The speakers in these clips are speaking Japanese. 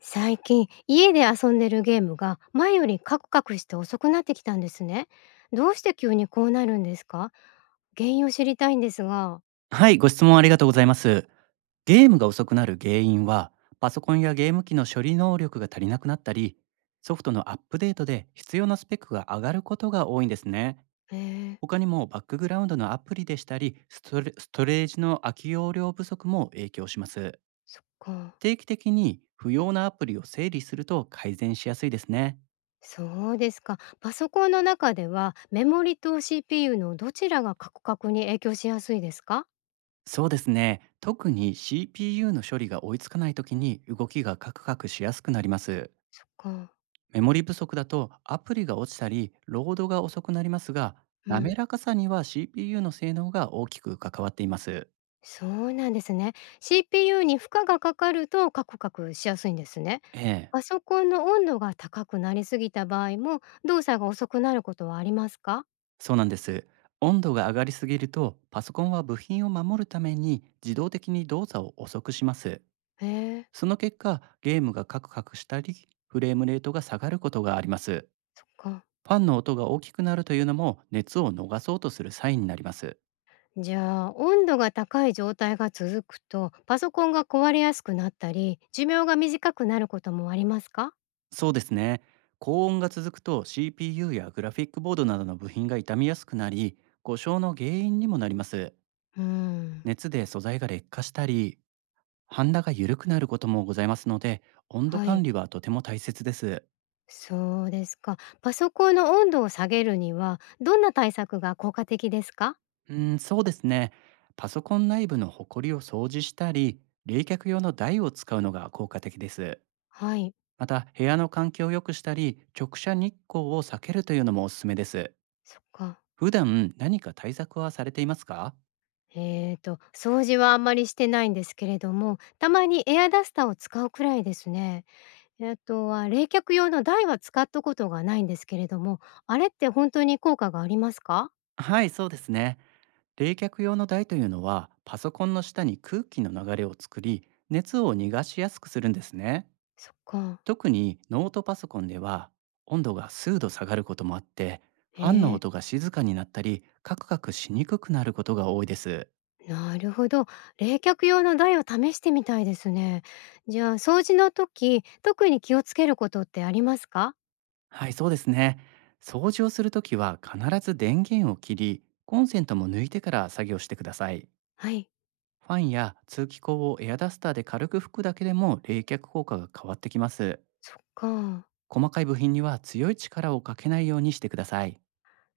最近家で遊んでるゲームが前よりカクカクして遅くなってきたんですね。どうして急にこうなるんですか？原因を知りたいんですが、はい、ご質問ありがとうございます。ゲームが遅くなる原因は、パソコンやゲーム機の処理能力が足りなくなったり、ソフトのアップデートで必要なスペックが上がることが多いんですね。えー、他にもバックグラウンドのアプリでしたり、ストレージの空き容量不足も影響します。そっか。定期的に不要なアプリを整理すると改善しやすいですね。そうですか。パソコンの中ではメモリと CPU のどちらがカクカクに影響しやすいですか？そうですね、特に CPU の処理が追いつかないときに動きがカクカクしやすくなります。そっか。メモリ不足だとアプリが落ちたり、ロードが遅くなりますが、う滑ん。らかさには CPU の性能が大きく関わっています。そうなんですね。CPU に負荷がかかるとカクカクしやすいんですね。ええ、パソコンの温度が高くなりすぎた場合も動作が遅くなることはありますか？そうなんです。温度が上がりすぎると、パソコンは部品を守るために自動的に動作を遅くします。へえ、その結果、ゲームがカクカクしたり、フレームレートが下がることがあります。そっか。ファンの音が大きくなるというのも熱を逃そうとするサインになります。じゃあ温度が高い状態が続くとパソコンが壊れやすくなったり寿命が短くなることもありますか？そうですね。高温が続くと CPU やグラフィックボードなどの部品が傷みやすくなり、故障の原因にもなります。うーん、熱で素材が劣化したり、ハンダが緩くなることもございますので、温度は管い。理はとても大切です。そうですか。パソコンの温度を下げるにはどんな対策が効果的ですか？うん、そうですね。パソコン内部のホコリを掃除したり、冷却用の台を使うのが効果的です。はい、また、部屋の環境を良くしたり、直射日光を避けるというのもおすすめです。そっか。普段何か対策はされていますか？掃除はあんまりしてないんですけれども、たまにエアダスターを使うくらいですね。あとは冷却用の台は使ったことがないんですけれども、あれって本当に効果がありますか？はい、そうですね。冷却用の台というのは、パソコンの下に空気の流れを作り、熱を逃がしやすくするんですね。そっか。特にノートパソコンでは、温度が数度下がることもあって、ファンのえ音が静かになったり、カクカクしにくくなることが多いです。なるほど。冷却用の台を試してみたいですね。じゃあ、掃除の時、特に気をつけることってありますか？はい、そうですね。掃除をするときは必ず電源を切り、コンセントも抜いてから作業してください。はい、ファンや通気口をエアダスターで軽く拭くだけでも冷却効果が変わってきます。そっか。細かい部品には強い力をかけないようにしてください。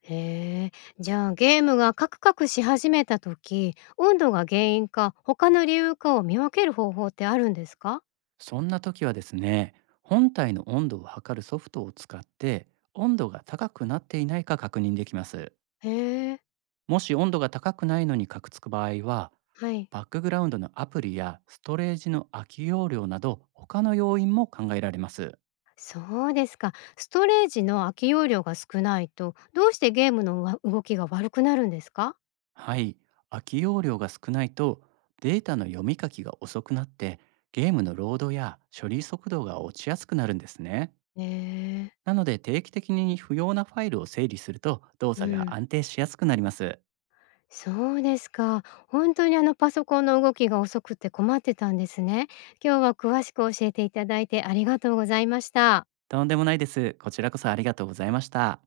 へえ、じゃあゲームがカクカクし始めた時、温度が原因か他の理由かを見分ける方法ってあるんですか？そんな時はですね、本体の温度を測るソフトを使って温度が高くなっていないか確認できます。へえ、もし温度が高くないのにカクつく場合は、はい。バックグラウンドのアプリやストレージの空き容量など他の要因も考えられます。そうですか。ストレージの空き容量が少ないと、どうしてゲームのわ動きが悪くなるんですか？はい、空き容量が少ないとデータの読み書きが遅くなってゲームのロードや処理速度が落ちやすくなるんですね。へえ、なので定期的に不要なファイルを整理すると動う作がん。安定しやすくなります。そうですか。本当にあのパソコンの動きが遅くて困ってたんですね。今日は詳しく教えていただいてありがとうございました。とんでもないです。こちらこそありがとうございました。